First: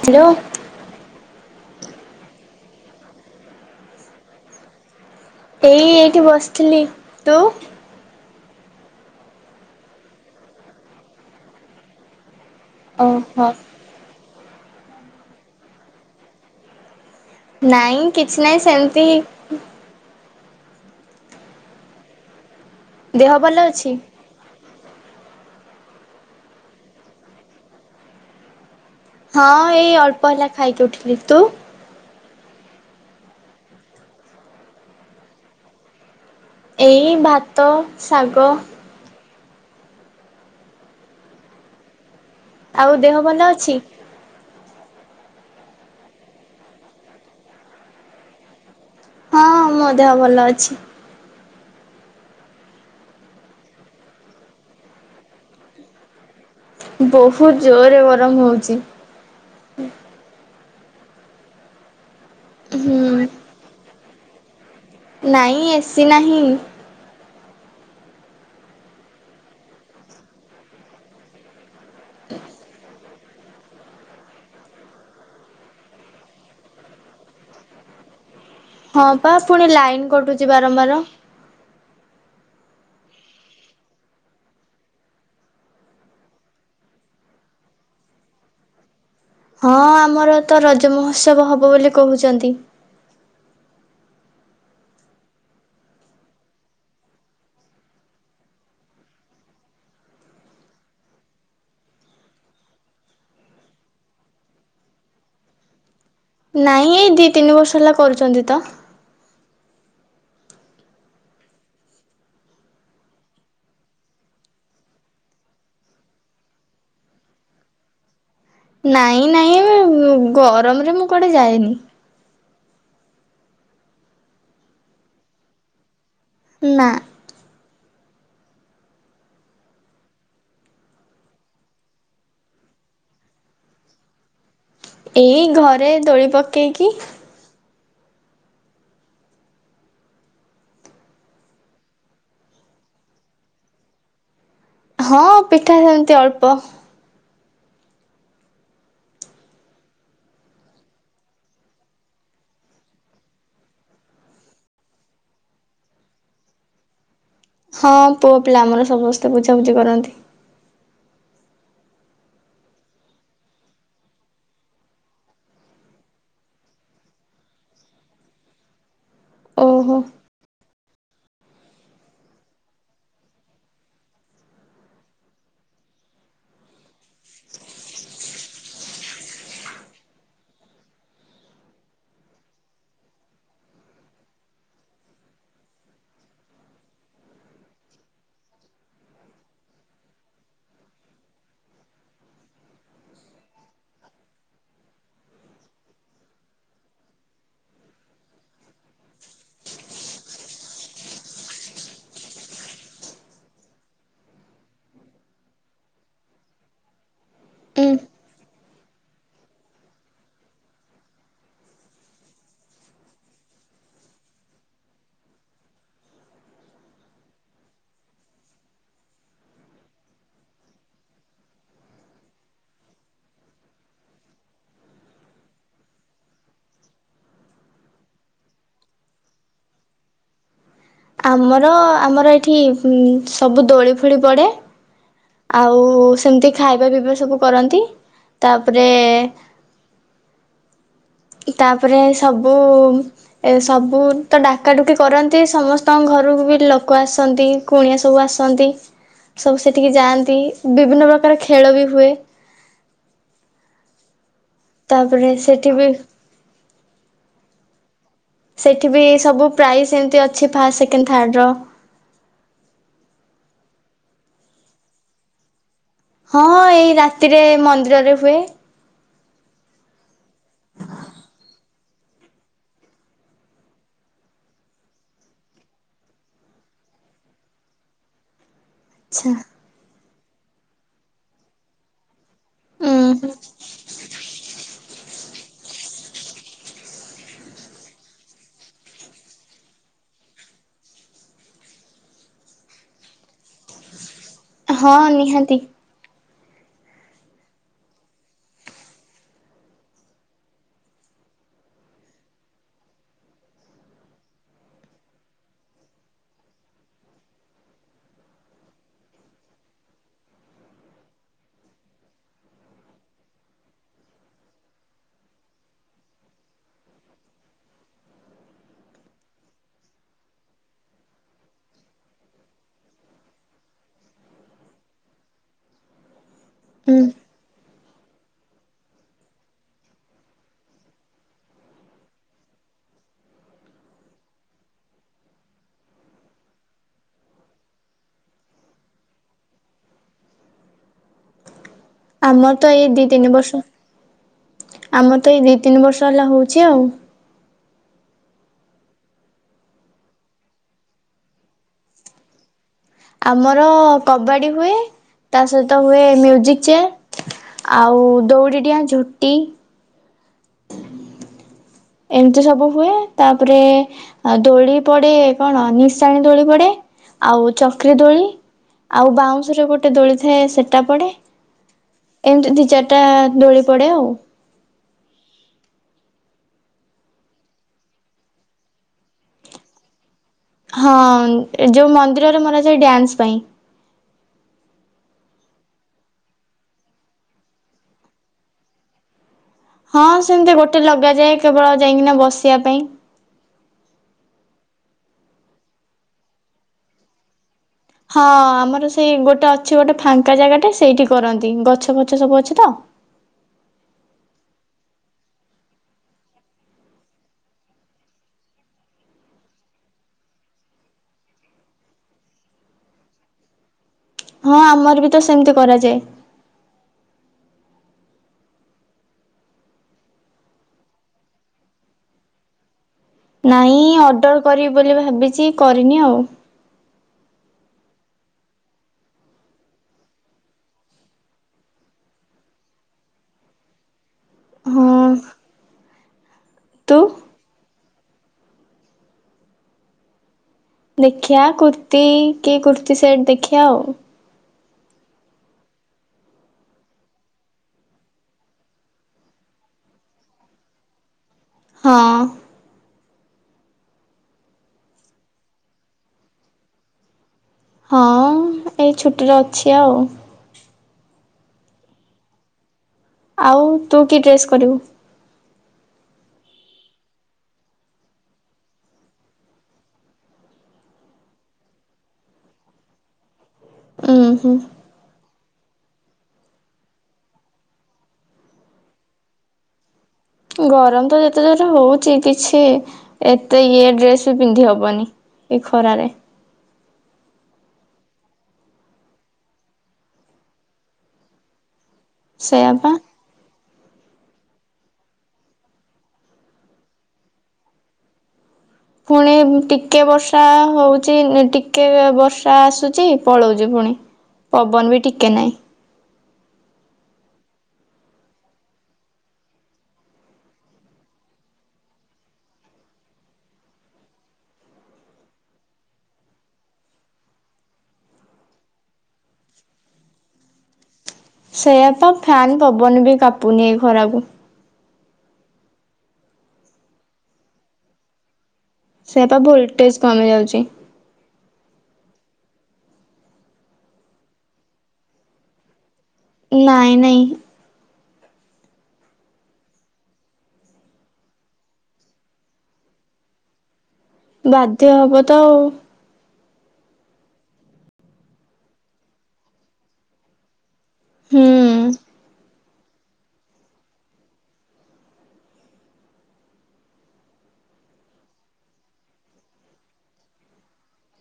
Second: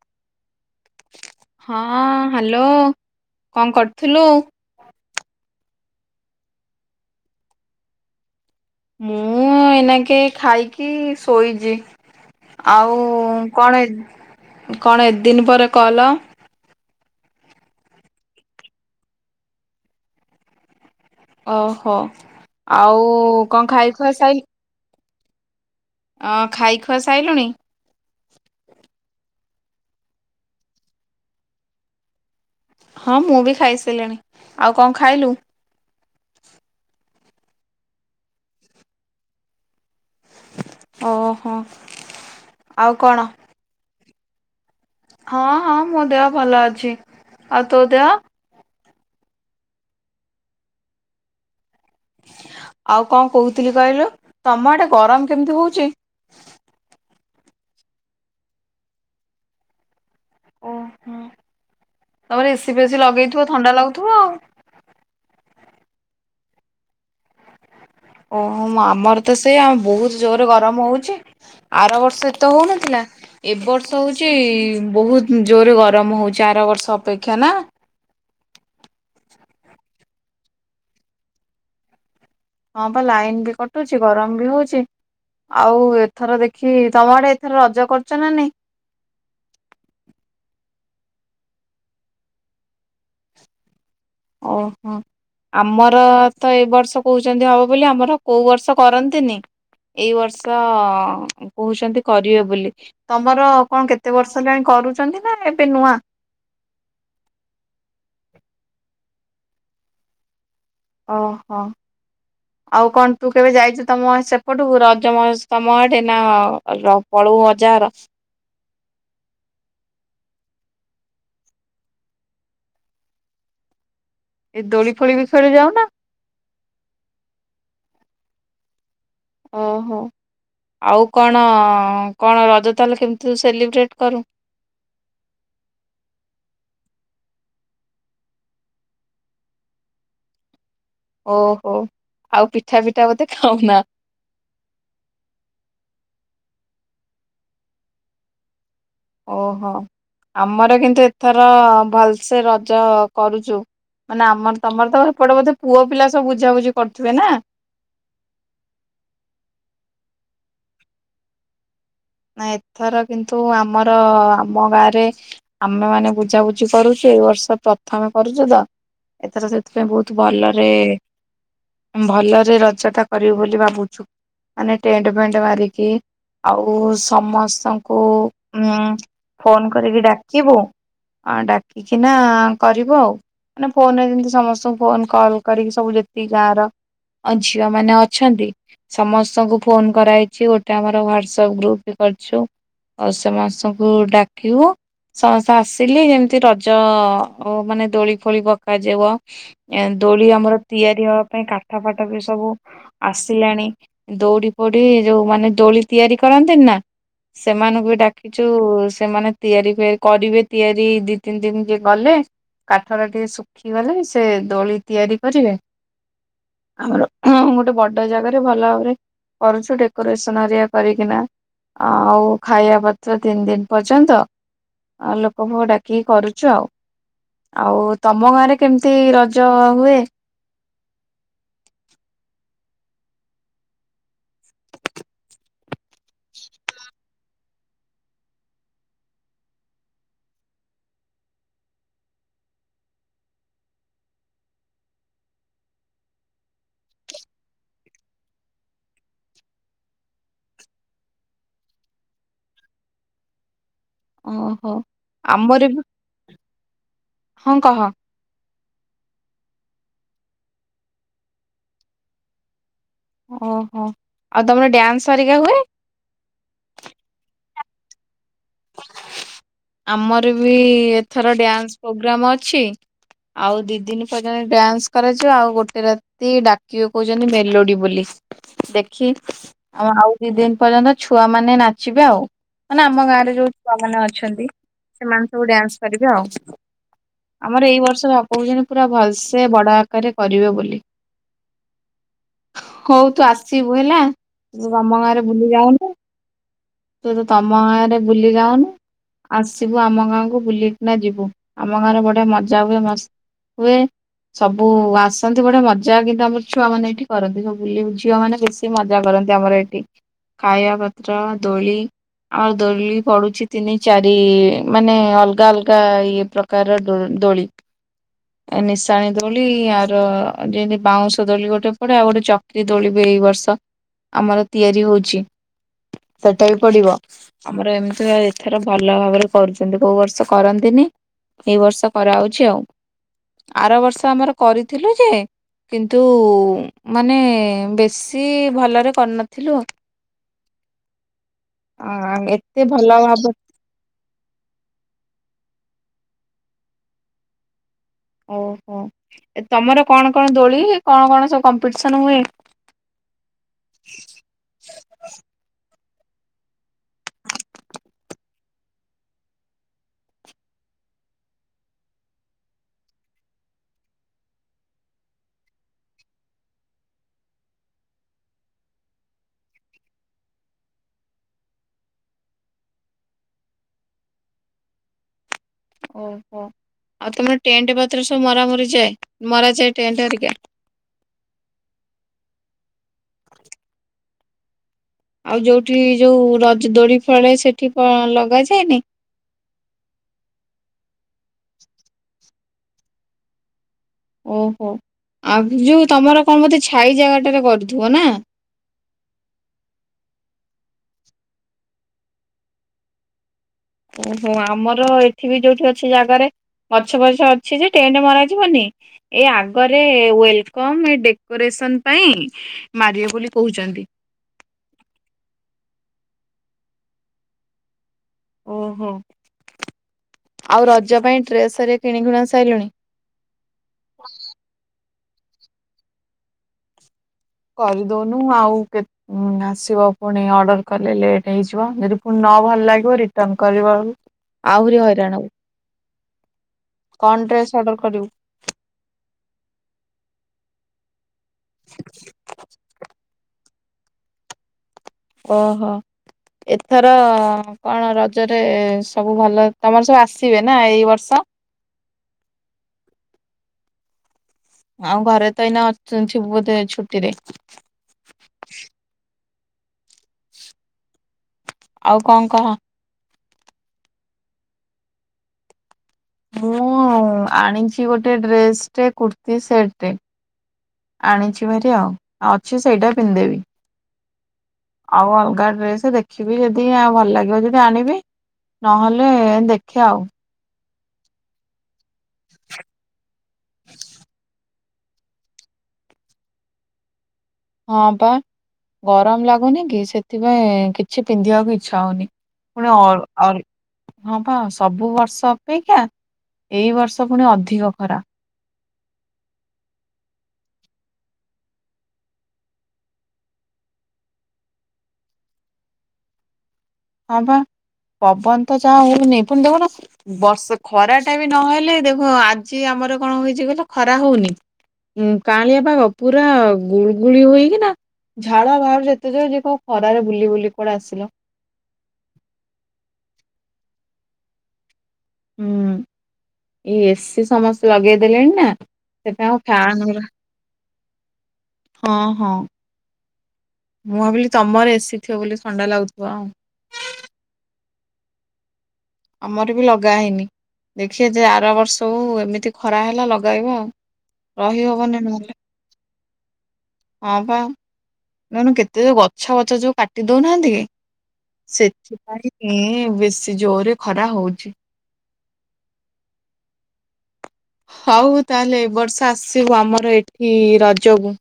Hello. ହଁ hello, କଣ କରୁଥିଲୁ? ଏଇ ଏଇଠି ବସିଥିଲି ତୁ। ମୁଁ ଏଇ ନାକେ ଖାଇକି ଶୋଇଛି। ଆଉ ଓହୋ କଣ ହେ କଣ ଏତ ଦିନ ପରେ କଲ। ନାଇଁ କିଛି ନାହିଁ ସେମିତି। ଓହୋ ଆଉ ଦେହ ଭଲ କଣ ଅଛି ଖାଇ ଖୁଆ ସାଇ ଅ ଖାଇ ଖୁଆ ସାଇିଲୁଣି? ହଁ ଏଇ ଅଳ୍ପ ହେଲା ଖାଇକି ଉଠିଲି, ତୁ। ହଁ ମୁଁ ବି ଖାଇସାରିଲିଣି, ଆଉ କଣ ଖାଇଲୁ? ଏଇ ଭାତ, ଶାଗ। ଓ ହୋ। ଆଉ ଦେହ ଭଲ ଅଛି? ହଁ ହଁ ମୋ ଦେହ ଭଲ ଅଛି ଆଉ ତୋ ଦେହ ହଁ ମୋ ଦେହ ଭଲ ଅଛି। ଆଉ କଣ କହୁଥିଲି କହିଲୁ ତମ ଆଡେ ଗରମ କେମିତି ହଉଛି? ବହୁତ ଜୋରରେ ଗରମ ହଉଛି। ଓ ହୋ। ତମର ଏସି ଫେସି ହୁଁ ଲଗେଇଥିବ ଥଣ୍ଡା ଲାଗୁ ଥିବ ଆଉ। ନାହିଁ ଏସି ନାହିଁ। ଓହୋ ଆମର ତ ସେଇଆ ବହୁତ ଜୋରେ ଗରମ ହଉଛି। ଆର ବର୍ଷ ତ ହେଉନଥିଲା। ଏବ ବର୍ଷ ହଉଛି ବହୁତ ଜୋରରେ ଗରମ ହଉଛି ଆର ବର୍ଷ ଅପେକ୍ଷା ନା। ହଁ ବା ପୁଣି ଲାଇନ କଟୁଛି ବାରମ୍ବାର। ହଁ ବା ଲାଇନ ବି କଟୁଛି ଗରମ ବି ହଉଛି ଆଉ ଏଥର ଦେଖି ତମ ଆଡେ ଏଥର ରଜ କରୁଛ ନା ନାଇଁ। ହଁ ଆମର ତ ରଜ ମହୋତ୍ସବ ହବ ବୋଲି କହୁଛନ୍ତି। ଓହୋ ଆମର ତ ଏଇ ବର୍ଷ କହୁଛନ୍ତି ହବ ବୋଲି ଆମର କୋଉ ବର୍ଷ କରନ୍ତିନି ଏଇ ବର୍ଷ କହୁଛନ୍ତି କରିବେ ବୋଲି ତମର କଣ କେତେ ବର୍ଷ ହେଲାଣି କରୁଛନ୍ତି ନା ଏବେ ନୂଆ। ନାଇଁ ଏଇ ଦି ତିନି ବର୍ଷ ହେଲା କରୁଛନ୍ତି ତ। ଓହୋ ଆଉ କଣ ତୁ କେବେ ଯାଇଛୁ ତମ ସେପଟୁ ରଜମହୋତ୍ସମ ତମ ଆଡେ ନା ପଳଉ ଅଜାଘର। ନାଇଁ ନାଇଁ ଗରମରେ ମୁଁ କଆଡେ ଯାଏନି। ଏ ଦୋଳି ଫୋଳି ବିଷୟରେ ଯାଉନା। ନା। ଓହୋ ଆଉ କଣ କଣ ରଜ ତାହାଲେ କେମିତି ସେଲିବ୍ରେଟ୍ କରୁ? ଏଇ ଘରେ ଦୋଳି ପକେଇକି। ଓହୋ ଆଉ ପିଠା ପିଠା ବୋଧେ ଖାଉନା? ହଁ ପିଠା ସେମିତି ଅଳ୍ପ। ଓହୋ ଆମର କିନ୍ତୁ ଏଥର ଭଲସେ ରଜ କରୁଛୁ ମାନେ ଆମର ତମର ତ ଏପଟେ ବୋଧେ ପୁଅ ପିଲା ସବୁ ବୁଝାବୁଝି କରୁଥିବେ ନା। ହଁ ପୁଅ ପିଲା ଆମର ସମସ୍ତେ ବୁଝାବୁଝି କରନ୍ତି। ନାଇ ଏଥର କିନ୍ତୁ ଆମର ଆମ ଗାଁରେ ଆମେ ମାନେ ବୁଝାବୁଝି କରୁଚୁ ଏଇ ବର୍ଷ ପ୍ରଥମେ କରୁଚୁ ତ। ଏଥର ସେଥିପାଇଁ ଓହୋ ବହୁତ ଭଲ। ରେ ଭଲରେ ରଜଟା କରିବୁ ବୋଲି ଭାବୁଚୁ ମାନେ ଟେଣ୍ଟ ଫେଣ୍ଟ ମାରିକି ଆଉ ବୋ ସମସ୍ତଙ୍କୁ ଉ ଫୋନ କରିକି ଡାକିବୁ ଆ ଡାକିକିନା କରିବୁ ଆଉ ମାନେ ଫୋନରେ ଯେମିତି ସମସ୍ତଙ୍କୁ ଫୋନ କଲ୍ କରିକି ସବୁ ଯେତିକି ଗାଁର ଝିଅ ମାନେ ଅଛନ୍ତି ସମସ୍ତଙ୍କୁ ଫୋନ କରାହେଇଛି ଗୋଟେ ଆମର ହ୍ୱାଟ୍ ଅପ୍ ସବ୍ ଗ୍ରୁପ କରିଛୁ ଆଉ ସମସ୍ତଙ୍କୁ ଡାକିବୁ ସମସ୍ତେ ଆସିଲେ ଯେମିତି ରଜ ମାନେ ଦୋଳି ଫୋଳି ପକାଯିବ ଏ ଦୋଳି ଆମର ତିଆରି ହବା ପାଇଁ କାଠ ଫାଠ ବି ସବୁ ଆସିଲାଣି ଦଉଡି ଫଉଡି ଯୋଉ ମାନେ ଦୋଳି ତିଆରି କରନ୍ତି ନା ସେମାନଙ୍କୁ ଉଁ। ବି ଡାକିଛୁ ସେମାନେ ତିଆରି କରିବେ ତିଆରି ଦି ତିନ୍ ଦିନ୍ ଯ ଗଲେ କାଠରେ ଟିକେ ଶୁଖିଗଲେ ସେ ଦୋଳି ତିଆରି କରିବେ ଆମର ଖୁଁ ଗୋଟେ ବଡ ଜାଗାରେ ଭଲ ଭାବରେ କରୁଛୁ। ଡେକୋରେସନ ହେରା କରି କିନା ଆଉ ଖାଇବା ପତ୍ର ତିନ୍ ଦିନ୍ ପର୍ଯ୍ୟନ୍ତ ଆଉ ଲୋକ ଫୋକ ଡାକିକି କରୁଚୁ ଆଉ। ଆଉ ତମ ଗାଁ ରେ କେମିତି ରଜ ହୁଏ? ଆମର ଆମର ଏଠି ଉ ସବୁ ଦୋଳି ଫୋଳି ପଡେ। ଖାଇବା ପିଇବା ସବୁ କରନ୍ତି ତାପରେ ତାପରେ ସବୁ ସବୁ ତ ଡାକାଡୁକି କରନ୍ତି ସମସ୍ତଙ୍କ ଘରକୁ ବି ଲୋକ ଆସନ୍ତି। କୁଣିଆ ସବୁ ଆସନ୍ତି। ସବୁ ସେ ଠିକି ଯାଆନ୍ତି ବିଭିନ୍ନ ପ୍ରକାର ଖେଳ ବି ହୁଏ। ଓହୋ ତାପରେ ସେଠି ଆମର ବି ହଁ କହ। ସେଠି ବି ସବୁ ପ୍ରାଇସ୍ ଏମିତି ଅଛି ଫାଷ୍ଟ୍ ସେକେଣ୍ଡ୍ ଥାର୍ଡ୍ ର। ଓହୋ ଆଉ ତମର ଡ୍ୟାନ୍ସ୍ ହେରିକା ହୁଏ? ହଁ ଏଇ ରାତିରେ ମନ୍ଦିରରେ ହୁଏ। ଆମର ବି ଏଥର ଡ୍ୟାନ୍ସ ପ୍ରୋଗ୍ରାମ ଅଛି ଆଉ ଦି ଦିନି ପର୍ଯ୍ୟନ୍ତ ଡ୍ୟାନ୍ସ କରାଯିବ ଆଉ ଗୋଟେ ରାତି ଡାକିବେ କହୁଛନ୍ତି ମେଲୋଡି ବୋଲି। ଦେଖି ଆଛା ଆଉ ଆଉ ଦି ଦିନ୍ ପର୍ଯ୍ୟନ୍ତ ଛୁଆ ମାନେ ନାଚିବେ ଆଉ। ମାନେ ଆମ ଗାଁ ରେ ଉଁ ଯୋଉ ଛୁଆମାନୋନେ ଅଛନ୍ତି। ସେମାନେ ସବୁ ଡ୍ୟାନ୍ସ୍ କରିବେ ଆଉ ଆମର ଏଇ ବର୍ଷ ବାପ କୋହୁଛନ୍ତି ପୁରା ଭଲସେ ବଡ ଆକାରରେ କରିବେ ବୋଲି। ହଉ ତୁ ଆସିବୁ ହେଲା। ହଁ ଆମ ଗାଁରେ ବୁଲି ନିହାତି ଯାନ୍ତେ। ତୁ ତ ତମ ଗାଁ ରେ ବୁଲି ଯାଉନୁ। ଆସିବୁ ଆମ ଗାଁକୁ ବୁଲିକିନା ଯିବୁ ଆମ ଗାଁରେ ବଢିଆ ମଜା ହୁଏ ମ ହୁଏ ସବୁ ଆସନ୍ତି ବଢିଆ ମଜା କିନ୍ତୁ ଆମର ଛୁଆମାନୋନେ ଏଇଠି କରନ୍ତି ସବୁ ବୁ ଝିଅ ମାନେ ବେଶୀ ମଜା କରନ୍ତି ଆମର ଏଇଠି ଖାଇବା ଖର୍ଚ୍ଚ ଦୋଳି ଆଉ ଦୋଳି ପଡୁଛି ତିନି ଚାରି ମାନେ ଅଲଗା ଅଲଗା ଇଏ ପ୍ରକାରର ଦୋ ଦୋଳି ନିଶାଣି ଦୋଳି ଆର ଯେମତି ବାଉଁଶ ଦୋଳି ଗୋଟେ ପଡେ ଆଉ ଗୋଟେ ଚକ୍ରି ଦୋଳି ବି ଏଇ ବର୍ଷ ଆମର ତିଆରି ହଉଚି। ସେଟା ବି ପଡିବ ହୁଁ ଆମର ଏମ୍ [unintelligible] ଥର ଭଲ ଭାବରେ କରଚନ୍ତି କୋଉ ବର୍ଷ କରନ୍ତିନି ଏଇ ବର୍ଷ କରାହୋଉଚି ଆଉ ଆର ବର୍ଷ ଆମର କରିଥିଲୁ ଯେ କିନ୍ତୁ ମାନେ ବେଶୀ ଭଲରେ କରିନଥିଲୁ। ଆ ଆମର ଏତେ ତ ଭଲ ଏଇ ଦି ତିନି ଭାବ ବର୍ଷ ଆମର ତ ଏଇ ଦି ତିନି ବର୍ଷ ଚଲା ହେଉଛି ଆଉ। ଓହୋ ତମର କଣ କଣ ଦୋଳି କଣ କଣ ସବୁ କମ୍ପିଟିସନ ହୁଏ? ଆମର କବାଡି ହୁଏ ତା ସହିତ ହୁଏ ମ୍ୟୁଜିକ ଚେୟାର ଆଉ ଦଉଡି ଡିଆ ଝୁଟି ଏମିତି ସବୁ ହୁଏ ତାପରେ ଦୋଳି ପଡେ କଣ ନିଶାଣି ଦୋଳି ପଡେ ଆଉ ଚକ୍ରି ଦୋଳି ଆଉ ବାଉଁଶରେ ଗୋଟେ ଦୋଳି ଥାଏ ସେଟା ପଡେ ଏମିତି ଦି ଚାରିଟା ଦୋଳି ପଡେ ଆଉ। ଓହୋ ଆଉ ତମର ଟେଣ୍ଟ ପତ୍ର ସବୁ ମରା ମରି ଯାଏ ମରା ଯାଏ ଟେଣ୍ଟ ହେରିକା? ହଁ ଯୋଉ ମନ୍ଦିରରେ ମରା ଯାଏ ଡ୍ୟାନ୍ସ୍ ପାଇଁ। ଆଉ ଯୋଉଠି ଯୋଉ ରଜ ଦୋଳି ଫଳେ ସେଠି କଣ ଲଗାଯାଏନି? ହଁ ସେମିତି ଗୋଟେ ଲଗାଯାଏ କେବଳ ଯାଇକିନା ବସିବା ପାଇଁ। ଓହୋ ଆଉ ଯୋଉ ତମର କଣ ମତେ ଛାଇ ଜାଗାଟାରେ କର୍ ହଁ ଆମର ସେଇ ଗୋଟେ ଅଛି ଗୋଟେ ଫାଙ୍କା ଜାଗା ତ ସେଇଠି କରନ୍ତି ଗଛ ଫଛ ସବୁ ଅଛି ତ। ଓହୋ ଆମର ଏଠି ବି ଯୋଉଠି ଅଛି ଜାଗାରେ ଗଛ ପଛ ଅଛି ଯେ ଟେଣ୍ଟେ ମରାଯିବନି ଏ ଆଗରେ ୱେଲକମ ଏ ଡେକୋରେସନ ପାଇଁ ମାରିବେ ବୋଲି କହୁଛନ୍ତି। ହଁ ଆମର ବି ତ ସେମିତି କରାଯାଏ। ଓହୋ ଆଉ ରଜ ପାଇଁ ଡ୍ରେସରେ କିଣି କୁଣା ସାରିଲୁଣି। ନାଇଁ ଅର୍ଡର କରିବି ବୋଲି ଭା ଭାବିଛି କରିନି ଆଉ। କରିଦଉନୁ ଆଉ କେତ ଆସିବ ପୁଣି ଅର୍ଡର କଲେ ଲେଟ୍ ହେଇଯିବ ଯଦି ପୁଣି ନ ଭଲ ଲାଗିବ ରିଟନ କରିବବି। ଆହୁରି ହଁ ହଇରାଣଉ। ତୁ କଣ ଡ୍ରେସ୍ ଅର୍ଡର କରିବୁ? ଦେଖିବା କୁର୍ତିୀ କି କୁର୍ତ୍ତିୀ ସେଟ ଦେଖିଆ ଆଉ। ଓହୋ ଏଥର କଣ ରଜରେ ସବୁ ଭଲ ତମର ସବୁ ଆସିବେ ନା ଏଇ ବର୍ଷ। ହଁ। ଆଉ ଘରେ ତ ଏଇନା ଥିବୁ ବୋଧେ ଛୁଟିରେ। ହଁ ଏଇ ଛୁଟିରେ ଅଛି ଆଉ। ଆଉ କଣ କହ? ଆଉ ତୁ କି ଡ୍ରେସ୍ କରିବୁ? ମୁଁ ଆଣିଛି ଗୋଟେ ଡ୍ରେସଟେ କୁର୍ତ୍ତିୀ ସେଟଟେ ଆଣିଛି ଭାରି ଆଉ ଅଛି ସେଇଟା ପିନ୍ଧିଦେବି। ଉୁଁ ହୁଁ [inaudible] ଆଉ ଅଲଗା ଡ୍ରେସ ଦେଖିବି ଯଦି ଭଲ ଲାଗିବ ଯଦି ଆଣିବି ନହେଲେ ଦେଖିଆ ଆଉ। ଗରମ ତ ଯେତେ ଜୋରେ ହଉଛି କିଛି ଏତେ ଇଏ ଡ୍ରେସ ପିନ୍ଧି ହବନି ଏ ଖରାରେ। ହଁ ପା ଗରମ ଲାଗୁନି କି ସେଥିପାଇଁ କିଛି ପିନ୍ଧିବାକୁ ଇଛା ହଉନି। ପୁଣି ସେଇଆ ପା। ଅ ହଁ ପା ସବୁ ବର୍ଷ ଅପେକ୍ଷା ଏଇ ବର୍ଷ ପୁଣି ଅଧିକ ଖରା। ପୁଣି ଟିକେ ବର୍ଷା ହଉଛି ଟିକେ ବର୍ଷା ଆସୁଛି ପଳଉଛି ପୁଣି ପବନ ବି ଟିକେ ନାହିଁ। ହଁ ପା ପବନ ତ ଯାହା ହଉନି ପୁଣି ଦେଖୁନୁ ବର୍ଷ ଖରା ଟା ବି ନହେଲେ ଦେଖ ଆଜି ଆମର କଣ ହେଇଛି କହିଲ ଖରା ହଉନି କାଆଁଳିଆ ପାଗ ପୁରା ଗୁଳୁଗୁଳି ହୋଇକିନା ଝାଳ ବାହାରୁଚି ଏତେ ଯେ ଯିଏ କହିବ ଖରାରେ ବୁଲି ବୁଲି କୁଆଡେ ଆସିଲ। ସେଇଆ ପା ଫ୍ୟାନ ପବନ ବି କାପୁନି ଏଇ ଖରାକୁ। ହୁଁ ଏଇ ଏସିି ସମସ୍ତେ ଲଗେଇଦେଲେଣି ନା ସେଇଆ ସେଥିପାଇଁ ତ ଆଉ ଫ୍ୟାନ୍ ଭୋଲଟେଜ ଗୁରା କମି ଯାଉଛି। ହଁ ହଁ ମୁଁ ଭାବିଲି ତମର ଏସିଥିବ ବୋଲି ଥଣ୍ଡା ଲାଗୁ ନାଇଁ ନାଇଁ। ଆମର ବି ଲଗା ହେଇନି ଦେଖିଆ ଯେ ଆର ବର୍ଷ ହଉ ଏମିତି ଖରା ହେଲା ଲଗେଇବା ଆଉ। ବାଧ୍ୟ ରହିହବନି ହବ ନହେଲେ। ତ ଆଉ। ହଁ ପା ଦେଖୁନୁ କେତେ ଯୋଉ ଗଛ ପଛ ଯୋଉ କାଟି ଦଉନାହାନ୍ତି କି ହୁଁ। ସେଥି ପାଇଁ ଏ ବେଶୀ ଜୋରରେ ଖରା ହଉଛି। ହଉ ତାହେଲେ ଏ ବର୍ଷ ଆସିବୁ ଆମର ଏଠି ରଜକୁ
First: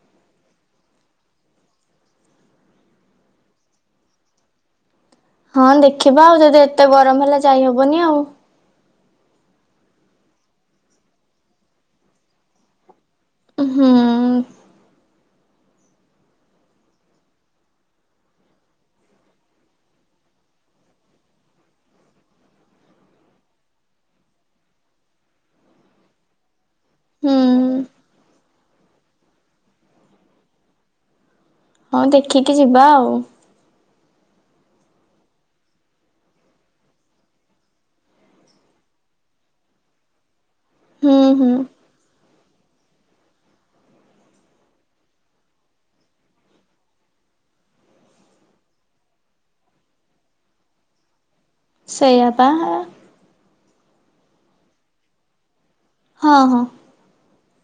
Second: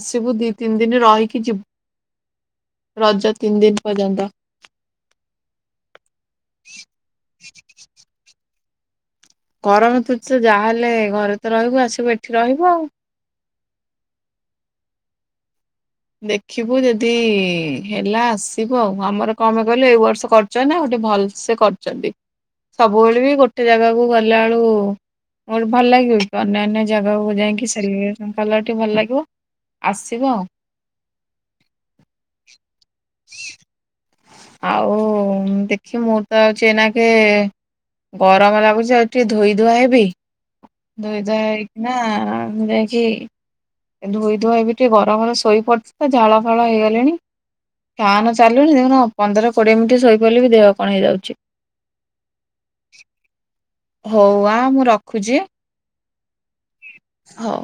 ଆସିବୁ ଦି ତିନି ଦିନ ରହିକି ଯିବୁ ରଜ ତିନି ଦିନ ପର୍ଯ୍ୟନ୍ତ। ହଁ ଦେଖିବା ଆଉ ଯଦି ଏତେ ଗରମ ହେଲା ଯାଇହବନି ଆଉ। କରମ ତୁଛ ଯାହାହଲେ ଘରେ ତ ରହିବୁ ଆସିବୁ ଏଠି ରହିବୁ ଆଉ। ହୁଁ। ଦେଖିବୁ ଯଦି ହେଲା ଆସିବୁ ଆଉ ଆମର କଣପାଇଁ କହିଲୁ ଏଇ ବର୍ଷ କରିଛନ୍ତି ଆଉ ଗୋଟେ ଭଲ ସେ କରିଛନ୍ତି ସବୁବେଳେ ବି ଗୋଟେ ଜାଗାକୁ ଗଲାବେଳୁ ଭଲ ଲାଗିବ କି ଅନ୍ୟାନ୍ୟ ଜାଗାକୁ ହୁଁ ଯାଇଁକି ସେଲ୍ ଗଲାଠୁ ଭଲ ଲାଗିବ ଆସିବୁ ଆଉ ହଁ ଦେଖିକି ଯିବା ଆଉ। ଆଉ ଦେଖେ ମୁଁ ତ ହେଉଛି ଏଇନାକେ ଗରମ ଲାଗୁଛି ଆଉ ଟିକେ ଧୋଇ ଧୁଆ ହେବି ହୁଁ ଧୋଇ ଧୂଆ ହୁଁ ହେଇକି ନା। ମୁ ଯାଇକିି। ଧୋଇ ଧୂଆ ହେବି ଟିକେ ଗରମରେ ଶୋଇ ପଡ଼ିଥିଲିତ ଝାଳ ଫାଳ ହେଇଗଲିଣି ଫ୍ୟାନ ଚାଲୁଣିି ଦେଖୁ ପନ୍ଦର କୋଡିଏ ମିନିଟ୍ ଶୋଇପଡ଼ିଲେ ବି ଦେହ କଣ ହେଇଯାଉଛି। ସେଇଆ ପା। ହଉ ଆ ମୁଁ ରଖୁଛି। ହଁ ହଁ। ହଉ।